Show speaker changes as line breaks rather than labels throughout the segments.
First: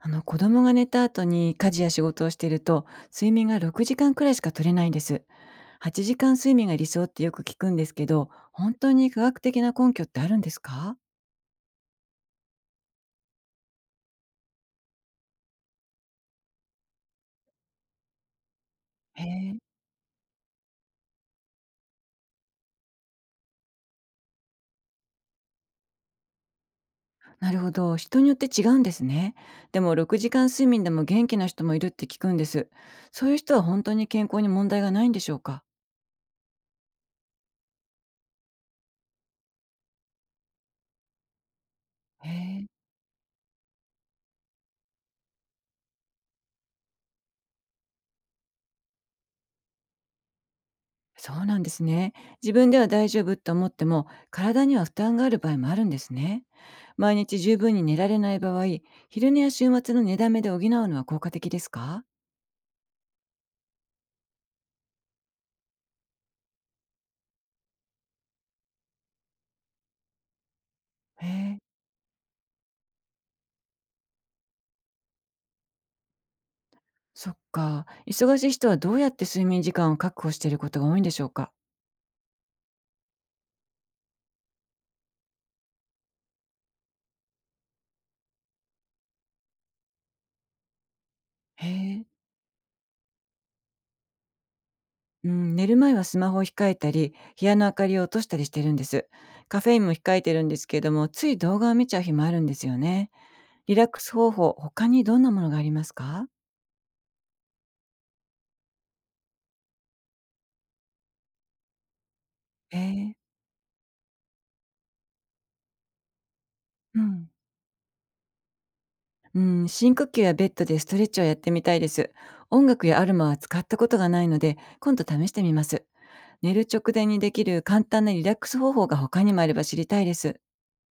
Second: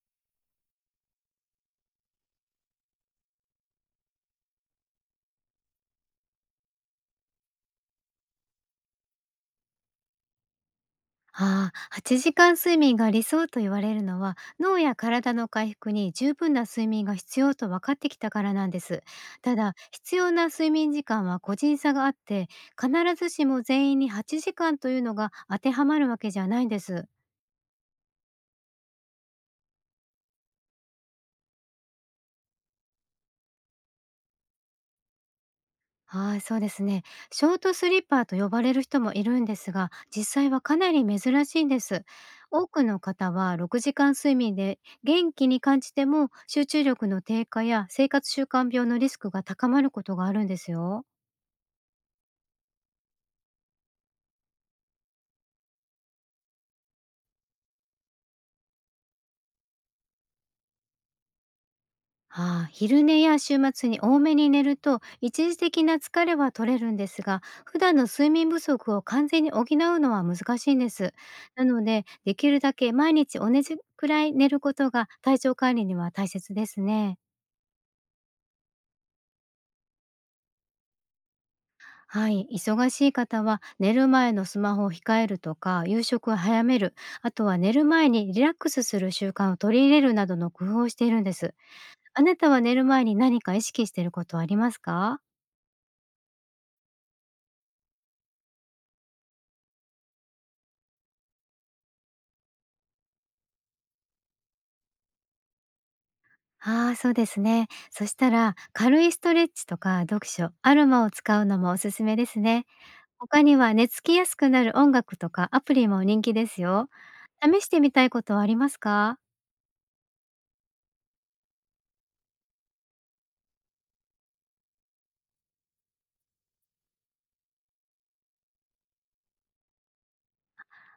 あの子供が寝た後に家事や仕事をしていると睡眠が6時間くらいしか取れないんです。8時間睡眠が理想ってよく聞くんですけど、本当に科学的な根拠ってあるんですか？
ああ、8時間睡眠が理想と言われるのは脳や体の回復に十分な睡眠が必要と分かってきたからなんです。
へ
た
え。
だ、必要な睡眠時間は個人差があって、必ずしも全員に8時間というのが当てはまるわけじゃないんです。
なるほど。人によって違うんですね。でも6時間睡眠でも元気な人もいるって聞くんです。そういう人は本当に健康に問題がないんでしょうか？
はい、そうですね。ショートスリッパーと呼ばれる人もいるんですが、実際はかなり珍しいんです。
へえ、
多くの方は6時間睡眠で元気に感じても、集中力の低下や生活習慣病のリスクが高まることがあるんですよ。
そうなんですね。自分では大丈夫と思っても体には負担がある場合もあるんですね。毎日十分に寝られない場合、昼寝や週末の寝だめで補うのは効果的ですか？
ああ、昼寝や週末に多めに寝ると一時的な疲れは取れるんですが、普段の睡眠不足を完全に補うのは難しいんです。
へえ。
なので、できるだけ毎日同じくらい寝ることが体調管理には大切ですね。
そっか。忙しい人はどうやって睡眠時間を確保していることが多いんでしょうか？
はい、忙しい方は寝る前のスマホを控えるとか、夕食を早める、あとは寝る前にリラックスする習慣を取り入れるなどの工夫をしているんです。
へえ。
あなたは寝る前に何か意識していることはありますか？
うん、寝る前はスマホを控えたり、部屋の明かりを落としたりしてるんです。カフェインも控えてるんですけれども、つい動画を見ちゃう日もあるんですよね。リラックス方法、他にどんなものがありますか？
ああ、そうですね。そしたら、軽いストレッチとか読書、アロマを使うのもおすすめですね。
へえ。
他には寝つきやすくなる音楽とかアプリも人気ですよ。
うん。
試してみたいことはありますか？
うん、深呼吸やベッドでストレッチをやってみたいです。音楽やアルマは使ったことがないので、今度試してみます。寝る直前にできる簡単なリラックス方法が他にもあれば知りたいです。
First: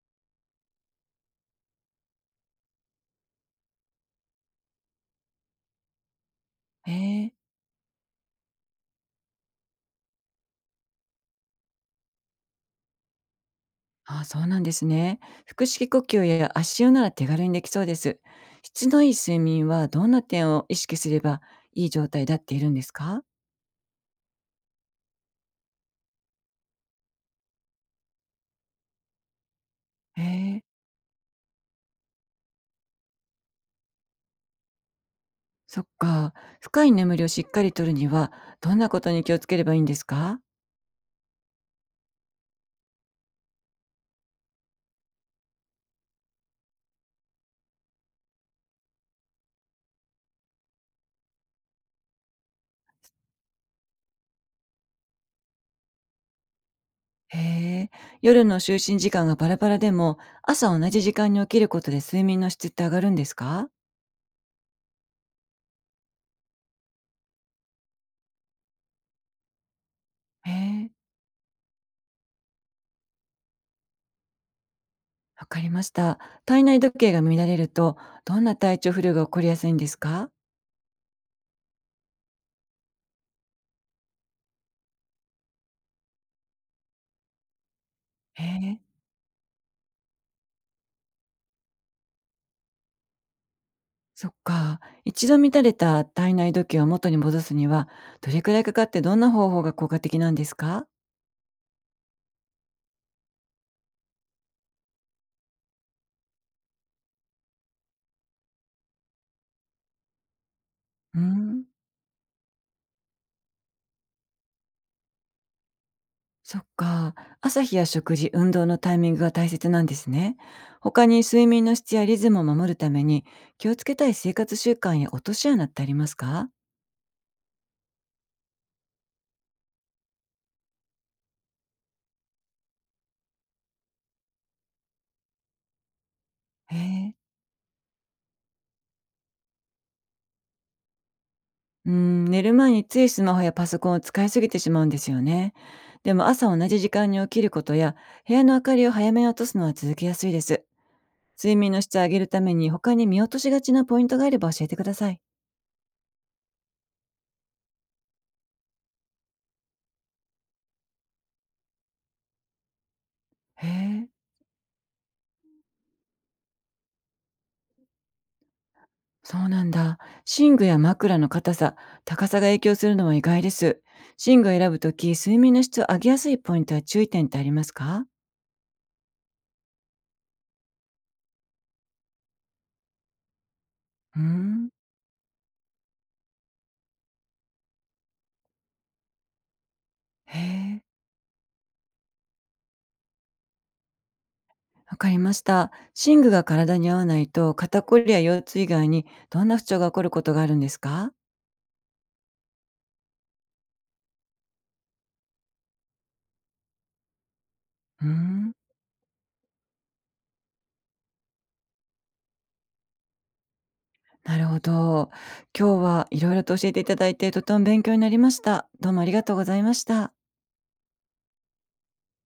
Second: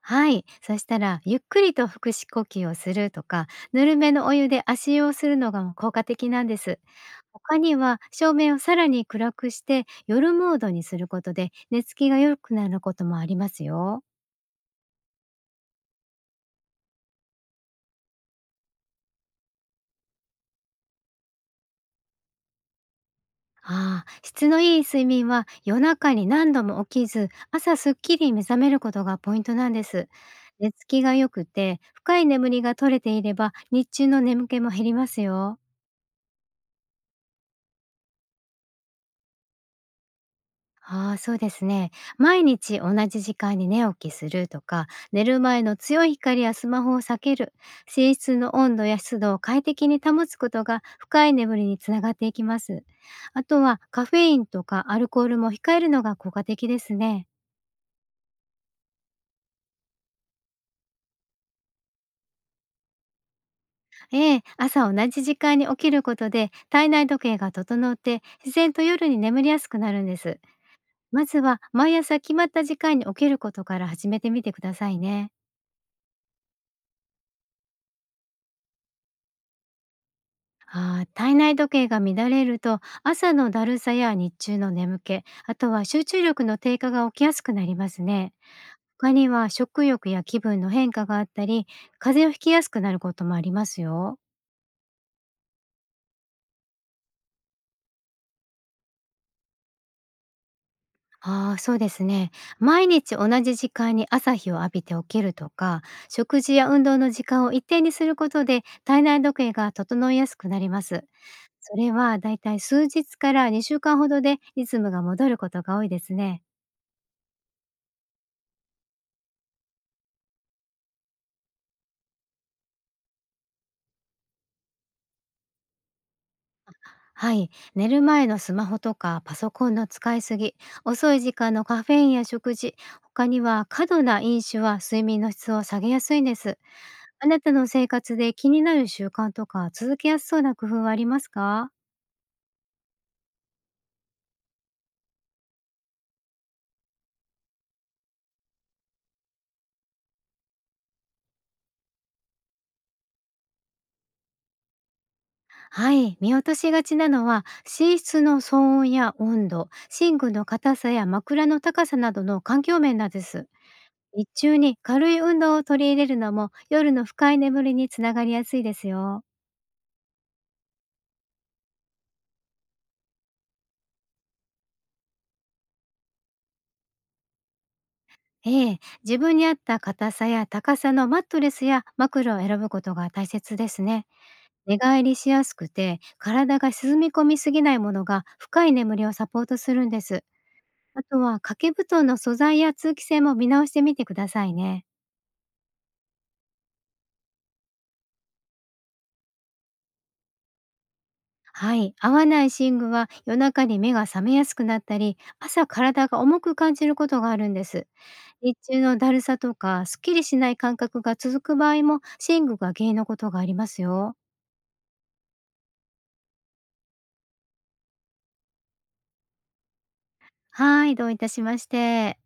はい。そしたら、ゆっくりと腹式呼吸をするとか、ぬるめのお湯で足湯をするのが効果的なんです。
へえ。
他には、照明をさらに暗くして、夜モードにすることで、寝つきが良くなることもありますよ。
ああ、そうなんですね。腹式呼吸や足湯なら手軽にできそうです。質のいい睡眠はどんな点を意識すればいい状態だっているんですか？
ああ、質のいい睡眠は夜中に何度も起きず、朝すっきり目覚めることがポイントなんです。
へえ。
寝つきが良くて、深い眠りが取れていれば、日中の眠気も減りますよ。
そっか。深い眠りをしっかりとるには、どんなことに気をつければいいんですか？
ああ、そうですね。毎日同じ時間に寝起きするとか、寝る前の強い光やスマホを避ける、寝室の温度や湿度を快適に保つことが深い眠りにつながっていきます。あとはカフェインとかアルコールも控えるのが効果的ですね。
へえ。夜の就寝時間がバラバラでも、朝同じ時間に起きることで睡眠の質って上がるんですか？
ええ、朝同じ時間に起きることで体内時計が整って自然と夜に眠りやすくなるんです。
へえ。
まずは毎朝決まった時間に起きることから始めてみてくださいね。
わかりました。体内時計が乱れると、どんな体調不良が起こりやすいんですか？
ああ、体内時計が乱れると、朝のだるさや日中の眠気、あとは集中力の低下が起きやすくなりますね。
へえ。
他には食欲や気分の変化があったり、風邪をひきやすくなることもありますよ。
そっか。一度乱れた体内時計を元に戻すには、どれくらいかかってどんな方法が効果的なんですか？
ああ、そうですね。毎日同じ時間に朝日を浴びて起きるとか、食事や運動の時間を一定にすることで体内時計が整いやすくなります。
うん。
それはだいたい数日から2週間ほどでリズムが戻ることが多いですね。
そっか。朝日や食事、運動のタイミングが大切なんですね。他に睡眠の質やリズムを守るために気をつけたい生活習慣や落とし穴ってありますか？
はい。寝る前のスマホとかパソコンの使いすぎ、遅い時間のカフェインや食事、他には過度な飲酒は睡眠の質を下げやすいんです。
へえ。
あなたの生活で気になる習慣とか続けやすそうな工夫はありますか？
うん、寝る前についスマホやパソコンを使いすぎてしまうんですよね。でも朝同じ時間に起きることや部屋の明かりを早めに落とすのは続けやすいです。睡眠の質を上げるために他に見落としがちなポイントがあれば教えてください。
はい、見落としがちなのは寝室の騒音や温度、寝具の硬さや枕の高さなどの環境面なんです。
へえ。
日中に軽い運動を取り入れるのも夜の深い眠りにつながりやすいですよ。
そうなんだ。寝具や枕の硬さ、高さが影響するのは意外です。寝具を選ぶとき、睡眠の質を上げやすいポイントや注意点ってありますか？
ええ、自分に合った硬さや高さのマットレスや枕を選ぶことが大切ですね。
うーん。
寝返りしやすくて体が沈み込みすぎないものが深い眠りをサポートするんです。
へえ。
あとは掛け布団の素材や通気性も見直してみてくださいね。
わかりました。寝具が体に合わないと、肩こりや腰痛以外にどんな不調が起こることがあるんですか？
はい、合わない寝具は夜中に目が覚めやすくなったり、朝体が重く感じることがあるんです。
うーん。
日中のだるさとか、すっきりしない感覚が続く場合も、寝具が原因のことがありますよ。
なるほど。今日はいろいろと教えていただいて、とても勉強になりました。どうもありがとうございました。
はい、どういたしまして。